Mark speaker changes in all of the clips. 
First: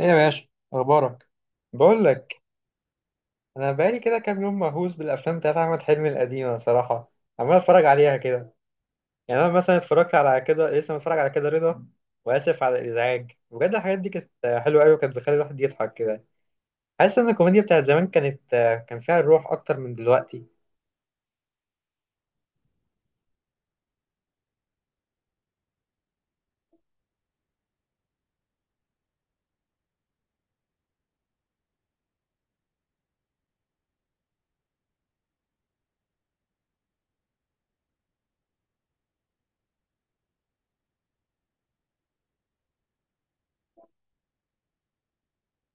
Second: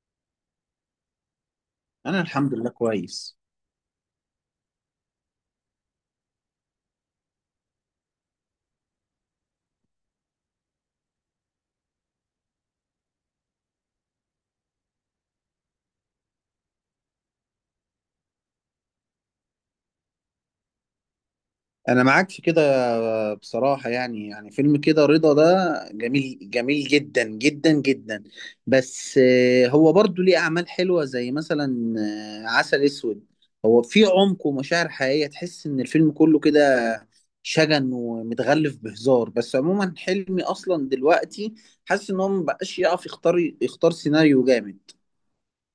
Speaker 1: ايه يا باشا؟ اخبارك؟ بقول
Speaker 2: انا
Speaker 1: لك،
Speaker 2: الحمد لله كويس.
Speaker 1: انا بقالي كده كام يوم مهووس بالافلام بتاعت احمد حلمي القديمه صراحه. عمال اتفرج عليها كده. يعني انا مثلا اتفرجت على كده لسه متفرج على كده رضا. واسف على الازعاج بجد. الحاجات دي كانت حلوه قوي وكانت بتخلي الواحد يضحك كده. حاسس ان الكوميديا بتاعت زمان كان فيها الروح اكتر من دلوقتي.
Speaker 2: انا معاك في كده. بصراحة يعني فيلم كده رضا ده جميل جميل جدا جدا جدا. بس هو برضو ليه اعمال حلوة زي مثلا عسل اسود. هو في عمق ومشاعر حقيقية، تحس ان الفيلم كله كده شجن ومتغلف بهزار. بس عموما حلمي اصلا دلوقتي حاسس ان هو مبقاش يعرف يختار سيناريو جامد.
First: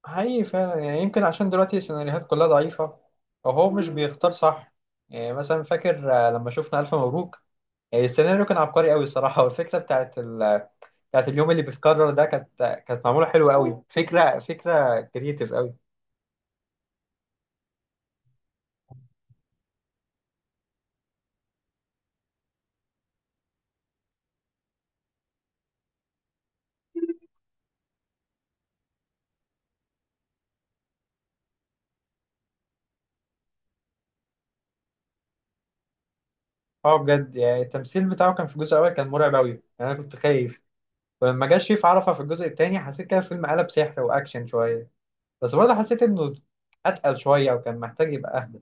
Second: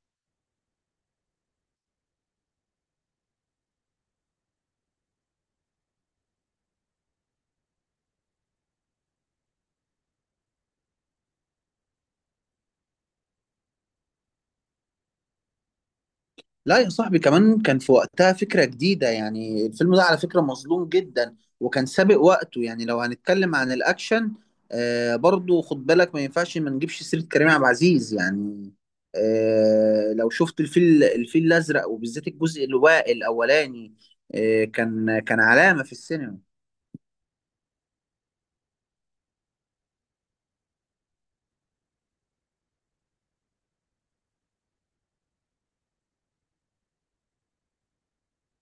Speaker 1: حقيقي فعلا يعني يمكن عشان دلوقتي السيناريوهات كلها ضعيفه، او هو مش بيختار صح. يعني مثلا فاكر، لما شفنا الف مبروك، يعني السيناريو كان عبقري قوي الصراحه، والفكره بتاعت اليوم اللي بيتكرر ده كانت معموله حلوه قوي، فكره كريتيف قوي.
Speaker 2: لا يا صاحبي، كمان كان في وقتها فكرة جديدة. يعني الفيلم ده على فكرة مظلوم جدا وكان سابق وقته. يعني لو هنتكلم عن الأكشن، برضو خد بالك ما ينفعش ما نجيبش سيرة كريم عبد العزيز. يعني لو شفت الفيل الأزرق وبالذات الجزء الأولاني كان علامة في السينما.
Speaker 1: اه بجد يعني التمثيل بتاعه كان في الجزء الاول كان مرعب قوي. يعني، انا كنت خايف. ولما جه شريف عرفة في الجزء الثاني حسيت كده الفيلم قلب سحر واكشن شويه. بس برضه حسيت انه اتقل شويه وكان محتاج يبقى اهدى.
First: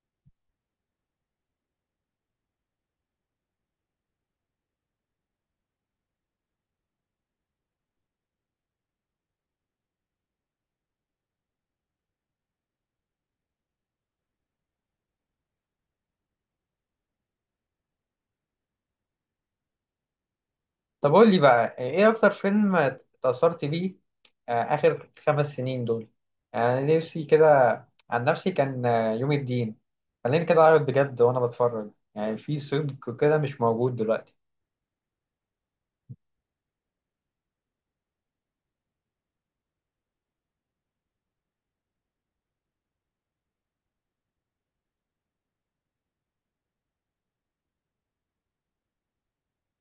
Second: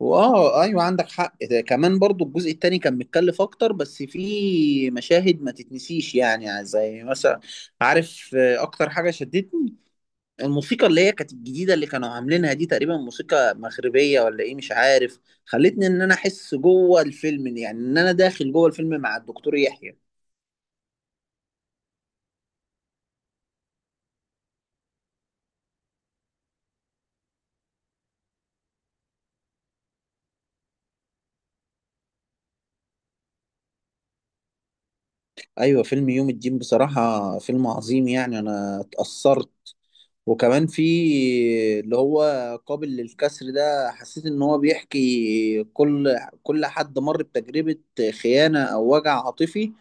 Speaker 2: وآه أيوة عندك حق، ده كمان برضو الجزء التاني كان متكلف أكتر. بس فيه مشاهد ما تتنسيش، يعني زي مثلا عارف أكتر حاجة شدتني الموسيقى اللي هي كانت الجديدة اللي كانوا عاملينها دي، تقريبا موسيقى مغربية ولا ايه مش عارف. خلتني ان انا احس جوه الفيلم، يعني ان انا داخل جوه الفيلم مع الدكتور يحيى.
Speaker 1: طب قول لي بقى يعني ايه اكتر فيلم اتأثرت بيه اخر 5 سنين دول؟ يعني أنا نفسي كده، عن نفسي كان يوم الدين. خليني كده اعرف بجد وانا بتفرج يعني في صدق كده مش موجود دلوقتي.
Speaker 2: ايوه، فيلم يوم الدين بصراحة فيلم عظيم. يعني انا اتأثرت، وكمان في اللي هو قابل للكسر ده، حسيت ان هو بيحكي كل حد مر بتجربة خيانة او وجع عاطفي.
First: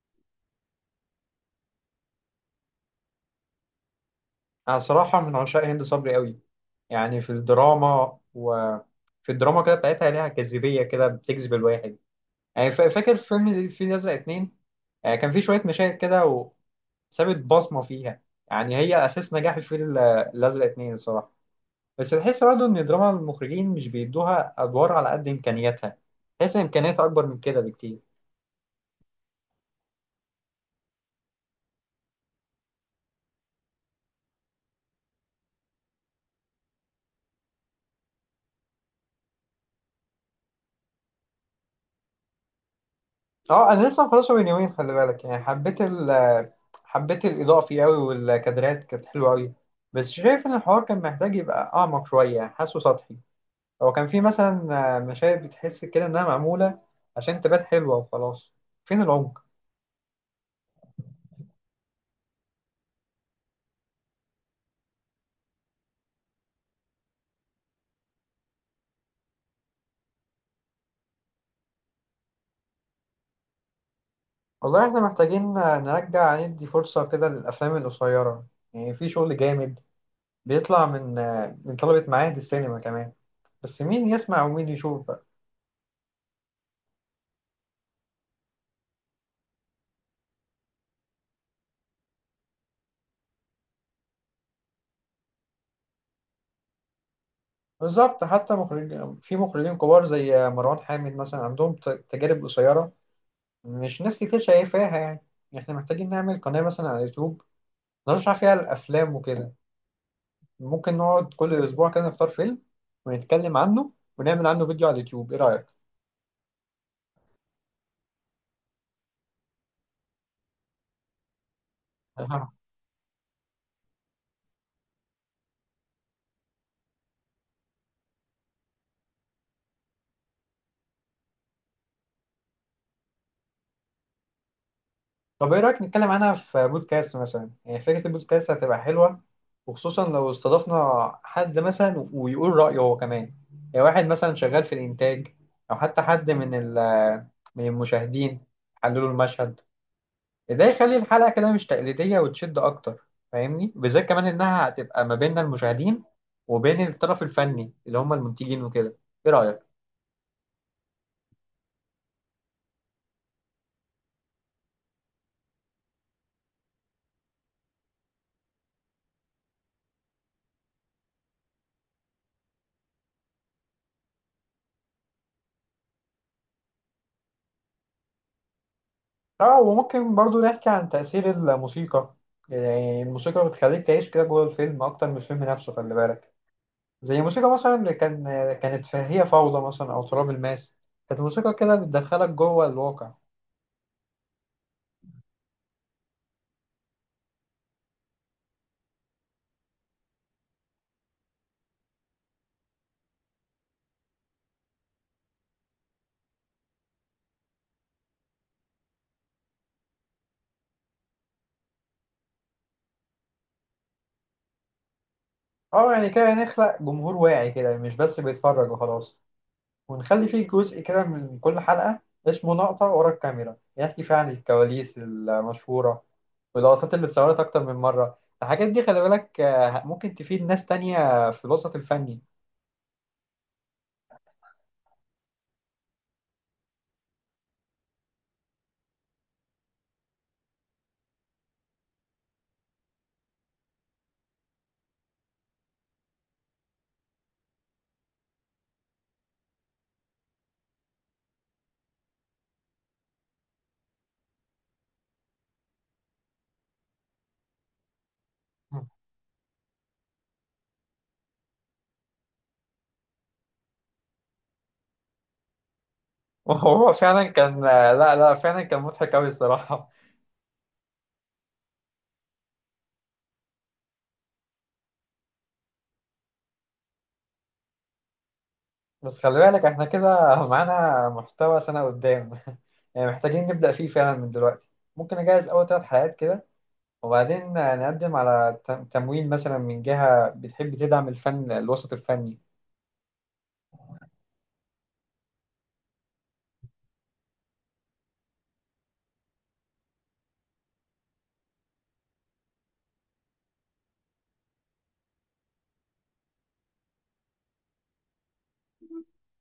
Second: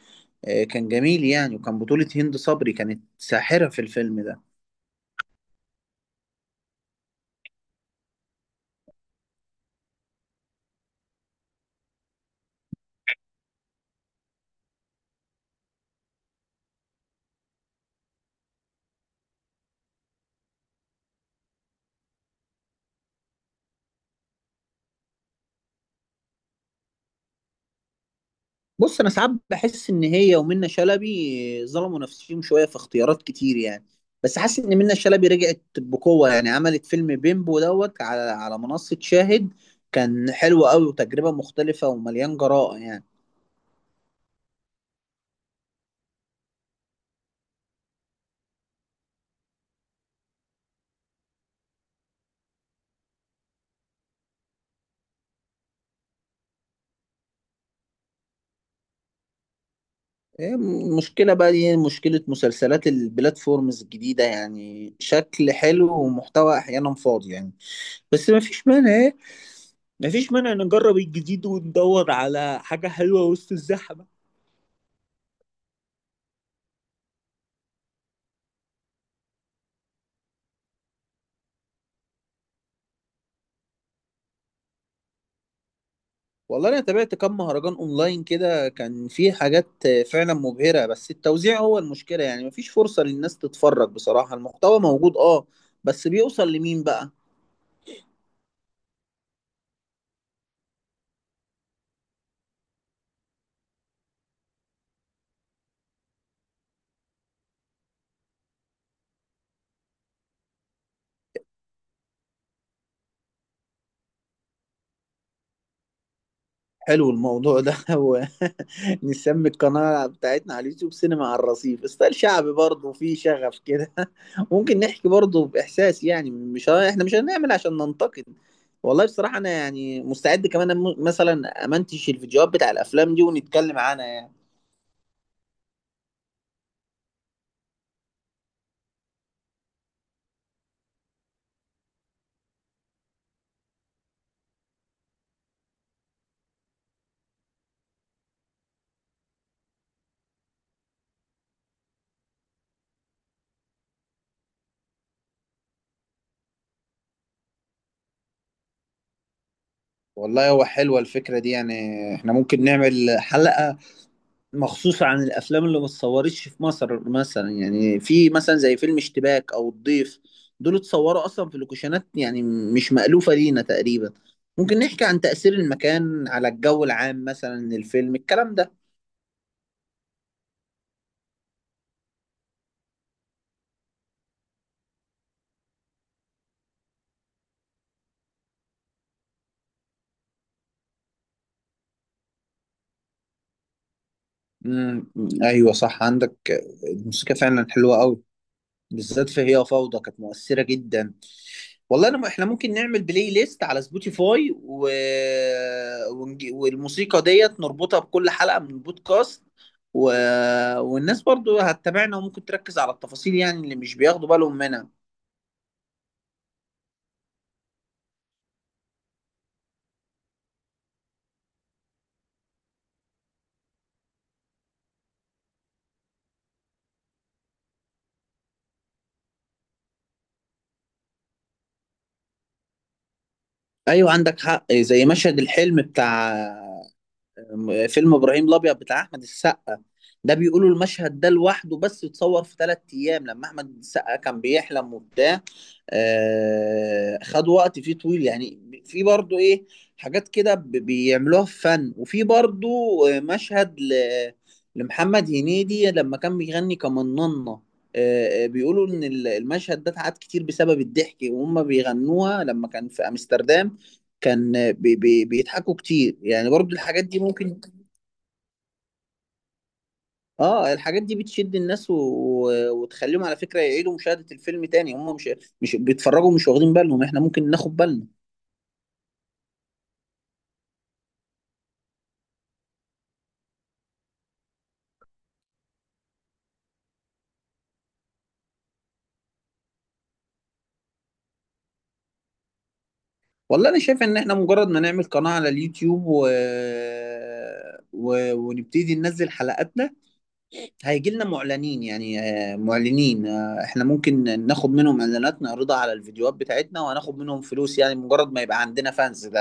Speaker 2: كان جميل، يعني وكان بطولة هند صبري، كانت ساحرة في الفيلم ده.
Speaker 1: أنا صراحة من عشاق هند صبري قوي. يعني في الدراما، وفي الدراما كده بتاعتها ليها جاذبية كده بتجذب الواحد. يعني فاكر فيلم الفيل الأزرق 2، كان في شوية مشاهد كده وسابت بصمة فيها. يعني هي أساس نجاح الفيل الأزرق 2 الصراحة. بس تحس برضه إن دراما المخرجين مش بيدوها أدوار على قد إمكانياتها. تحس إن إمكانياتها أكبر من كده بكتير.
Speaker 2: بص، انا ساعات بحس ان هي ومنى شلبي ظلموا نفسهم شويه في اختيارات كتير يعني. بس حاسس ان منى شلبي رجعت بقوه، يعني عملت فيلم بيمبو دوت على منصه شاهد. كان حلو قوي، وتجربه مختلفه ومليان جراءه يعني.
Speaker 1: اه انا لسه مخلصه من يومين، خلي بالك. يعني حبيت الاضاءه فيه قوي، والكادرات كانت حلوه قوي. بس شايف ان الحوار كان محتاج يبقى اعمق شويه، يعني حاسه سطحي. هو كان في مثلا مشاهد بتحس كده انها معموله عشان تبان حلوه وخلاص. فين العمق؟
Speaker 2: إيه، مشكله بقى دي، مشكله مسلسلات البلاتفورمز الجديده، يعني شكل حلو ومحتوى احيانا فاضي يعني. بس ما فيش مانع إيه؟ ما فيش مانع نجرب الجديد وندور على حاجه حلوه وسط الزحمه.
Speaker 1: والله احنا محتاجين نرجع ندي فرصه كده للافلام القصيره. يعني في شغل جامد بيطلع من طلبه معاهد السينما كمان، بس مين يسمع ومين يشوف؟
Speaker 2: والله انا تابعت كام مهرجان اونلاين كده، كان في حاجات فعلا مبهرة. بس التوزيع هو المشكلة، يعني مفيش فرصة للناس تتفرج. بصراحة المحتوى موجود، اه، بس بيوصل لمين بقى؟
Speaker 1: بالظبط. حتى مخرج، في مخرجين كبار زي مروان حامد مثلا عندهم تجارب قصيرة مش ناس كتير شايفاها يعني. احنا محتاجين نعمل قناة مثلا على اليوتيوب نرشح فيها الأفلام وكده. ممكن نقعد كل أسبوع كده نختار فيلم ونتكلم عنه ونعمل عنه فيديو على اليوتيوب، ايه رأيك؟
Speaker 2: حلو الموضوع ده هو نسمي القناة بتاعتنا على اليوتيوب سينما على الرصيف، ستايل شعبي برضه فيه شغف كده ممكن نحكي برضه بإحساس، يعني مش احنا مش هنعمل عشان ننتقد. والله بصراحة أنا يعني مستعد كمان مثلا أمنتش الفيديوهات بتاع الأفلام دي ونتكلم عنها يعني.
Speaker 1: طب ايه رأيك نتكلم عنها في بودكاست مثلا؟ يعني فكرة البودكاست هتبقى حلوة، وخصوصا لو استضفنا حد مثلا ويقول رأيه هو كمان. يعني واحد مثلا شغال في الإنتاج، أو حتى حد من من المشاهدين حللوا المشهد. ده يخلي الحلقة كده مش تقليدية وتشد أكتر، فاهمني؟ بالذات كمان إنها هتبقى ما بين المشاهدين وبين الطرف الفني اللي هم المنتجين وكده. ايه رأيك؟
Speaker 2: والله هو حلوة الفكرة دي، يعني احنا ممكن نعمل حلقة مخصوصة عن الأفلام اللي ما اتصورتش في مصر، مثلا يعني في مثلا زي فيلم اشتباك أو الضيف، دول اتصوروا أصلا في لوكيشنات يعني مش مألوفة لينا تقريبا. ممكن نحكي عن تأثير المكان على الجو العام مثلا للفيلم، الكلام ده.
Speaker 1: اه، وممكن برضو نحكي عن تأثير الموسيقى. يعني الموسيقى بتخليك تعيش كده جوه الفيلم أكتر من الفيلم نفسه، خلي بالك. زي الموسيقى مثلا اللي كانت في هي فوضى مثلا، أو تراب الماس. كانت الموسيقى كده بتدخلك جوه الواقع.
Speaker 2: امم، أيوة صح عندك. الموسيقى فعلا حلوة أوي، بالذات في هي فوضى، كانت مؤثرة جدا. والله انا احنا ممكن نعمل بلاي ليست على سبوتيفاي، والموسيقى ديت نربطها بكل حلقة من البودكاست، و... والناس برضو هتتابعنا وممكن تركز على التفاصيل، يعني اللي مش بياخدوا بالهم منها.
Speaker 1: اه، يعني كده نخلق جمهور واعي كده مش بس بيتفرج وخلاص. ونخلي فيه جزء كده من كل حلقة اسمه لقطة ورا الكاميرا، يحكي فيها عن الكواليس المشهورة واللقطات اللي اتصورت أكتر من مرة. الحاجات دي خلي بالك ممكن تفيد ناس تانية في الوسط الفني.
Speaker 2: ايوه عندك حق، زي مشهد الحلم بتاع فيلم ابراهيم الابيض بتاع احمد السقا، ده بيقولوا المشهد ده لوحده بس اتصور في 3 ايام لما احمد السقا كان بيحلم وبتاع. خد وقت فيه طويل، يعني في برضو ايه، حاجات كده بيعملوها في فن. وفي برضو مشهد لمحمد هنيدي لما كان بيغني كمننة. بيقولوا ان المشهد ده اتعاد كتير بسبب الضحك وهم بيغنوها لما كان في امستردام. كان بي بي بيضحكوا كتير، يعني برضو
Speaker 1: وهو
Speaker 2: الحاجات دي
Speaker 1: فعلا
Speaker 2: ممكن.
Speaker 1: كان، لا لا، فعلا كان مضحك أوي الصراحة.
Speaker 2: اه، الحاجات دي بتشد الناس، وتخليهم على فكرة يعيدوا مشاهدة الفيلم تاني. هم مش بيتفرجوا، مش واخدين بالهم، احنا ممكن ناخد بالنا.
Speaker 1: بس خلي بالك احنا كده معانا محتوى سنة قدام. يعني محتاجين نبدأ فيه فعلا من دلوقتي. ممكن أجهز أول 3 حلقات كده، وبعدين نقدم على تمويل مثلا من جهة بتحب تدعم الفن الوسط الفني.
Speaker 2: والله انا شايف ان احنا مجرد ما نعمل قناة على اليوتيوب ونبتدي ننزل حلقاتنا هيجي لنا معلنين. يعني معلنين، احنا ممكن ناخد منهم اعلانات نعرضها على الفيديوهات بتاعتنا وهناخد منهم فلوس. يعني مجرد ما يبقى عندنا فانز، ده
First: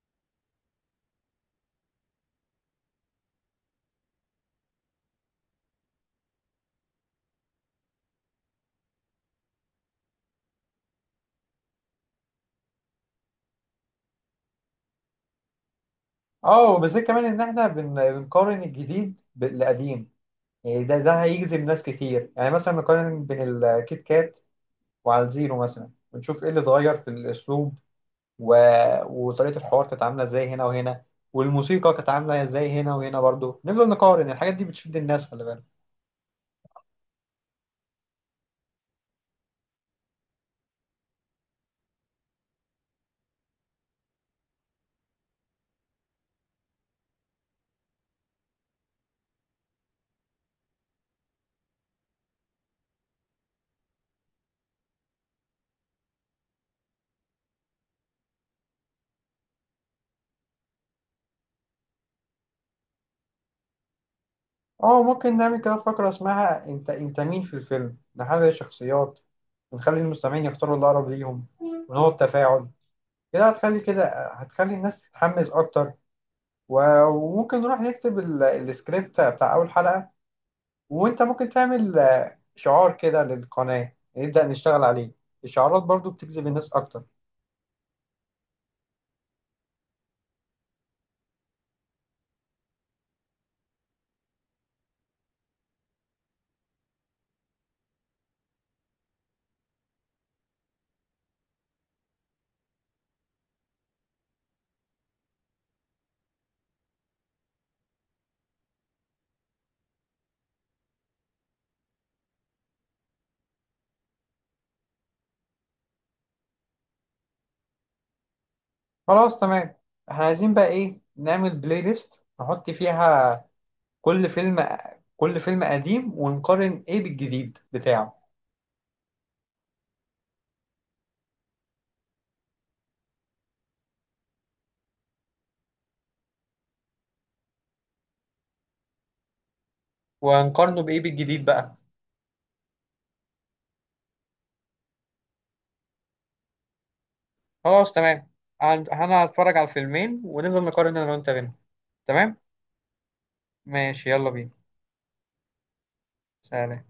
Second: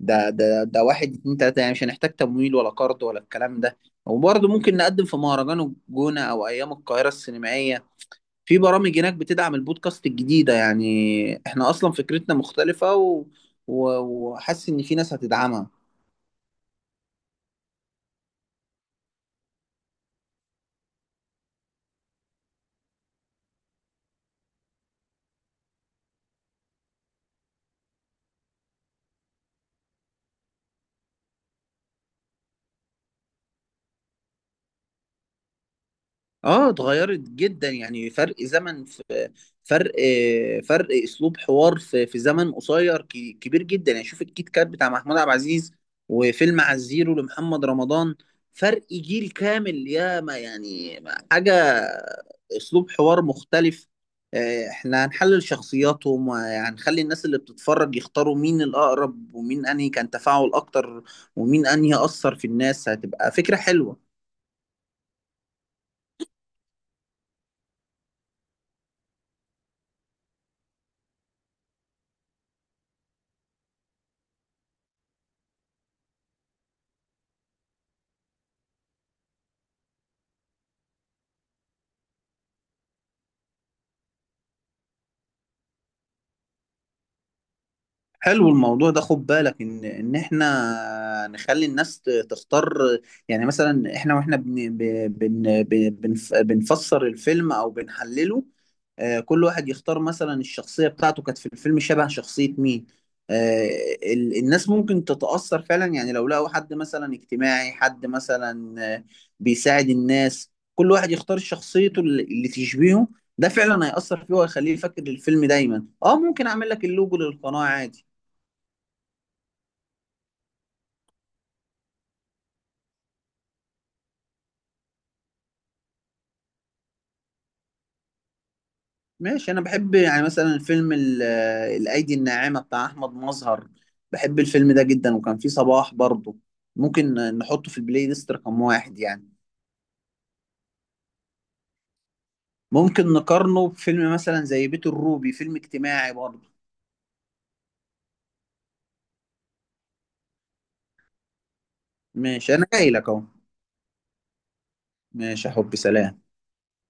Speaker 2: ده واحد اتنين تلاتة، يعني مش هنحتاج تمويل ولا قرض ولا الكلام ده. وبرضه ممكن نقدم في مهرجان الجونة أو أيام القاهرة السينمائية، في برامج هناك بتدعم البودكاست الجديدة. يعني احنا أصلا فكرتنا مختلفة، و... و... وحاسس إن في ناس هتدعمها.
Speaker 1: اه، وبالذات كمان إن احنا بنقارن الجديد بالقديم. يعني ده هيجذب ناس كتير. يعني مثلا نقارن بين الكيت كات وعلى الزيرو مثلا، ونشوف ايه اللي اتغير في الأسلوب و... وطريقة الحوار، كانت عاملة ازاي هنا وهنا، والموسيقى كانت عاملة ازاي هنا وهنا. برضو نفضل نقارن، الحاجات دي بتشد الناس خلي بالك.
Speaker 2: اه اتغيرت جدا، يعني فرق زمن، فرق فرق اسلوب حوار في زمن قصير كبير جدا. يعني شوف الكيت كات بتاع محمود عبد العزيز، وفيلم على الزيرو لمحمد رمضان، فرق جيل كامل يا ما. يعني حاجة، اسلوب حوار مختلف. احنا هنحلل شخصياتهم وهنخلي الناس اللي بتتفرج يختاروا مين الاقرب ومين انهي كان تفاعل اكتر، ومين انهي اثر في الناس، هتبقى فكرة حلوة.
Speaker 1: اه، ممكن نعمل كده فقرة اسمها: انت مين في الفيلم؟ نحلل الشخصيات ونخلي المستمعين يختاروا اللي أقرب ليهم، ونقعد تفاعل. كده هتخلي الناس تتحمس أكتر. وممكن نروح نكتب السكريبت بتاع أول حلقة، وأنت ممكن تعمل شعار كده للقناة نبدأ نشتغل عليه. الشعارات برضو بتجذب الناس أكتر.
Speaker 2: حلو الموضوع ده، خد بالك ان احنا نخلي الناس تختار. يعني مثلا احنا واحنا بنفسر الفيلم او بنحلله، كل واحد يختار مثلا الشخصية بتاعته، كانت في الفيلم شبه شخصية مين. آه، الناس ممكن تتأثر فعلا. يعني لو لقوا حد مثلا اجتماعي، حد مثلا بيساعد الناس، كل واحد يختار شخصيته اللي تشبهه. ده فعلا هيأثر فيه وهيخليه يفكر الفيلم دايما. اه ممكن اعمل لك اللوجو للقناة عادي.
Speaker 1: خلاص، تمام. احنا عايزين بقى ايه؟ نعمل بلاي ليست نحط فيها كل فيلم، كل فيلم قديم ونقارن ايه بالجديد بتاعه.
Speaker 2: ماشي، انا بحب يعني مثلا فيلم الايدي الناعمه بتاع احمد مظهر، بحب الفيلم ده جدا وكان فيه صباح برضه. ممكن نحطه في البلاي ليست رقم 1 يعني.
Speaker 1: ونقارنه بايه بالجديد بقى؟
Speaker 2: ممكن نقارنه بفيلم مثلا زي بيت الروبي، فيلم اجتماعي برضه.
Speaker 1: خلاص، تمام. انا هتفرج على الفيلمين، ونفضل نقارن انا وانت بينهم. تمام.
Speaker 2: ماشي، انا جاي لك اهو،
Speaker 1: ماشي، يلا بينا.
Speaker 2: ماشي يا حبي، سلام.
Speaker 1: سلام.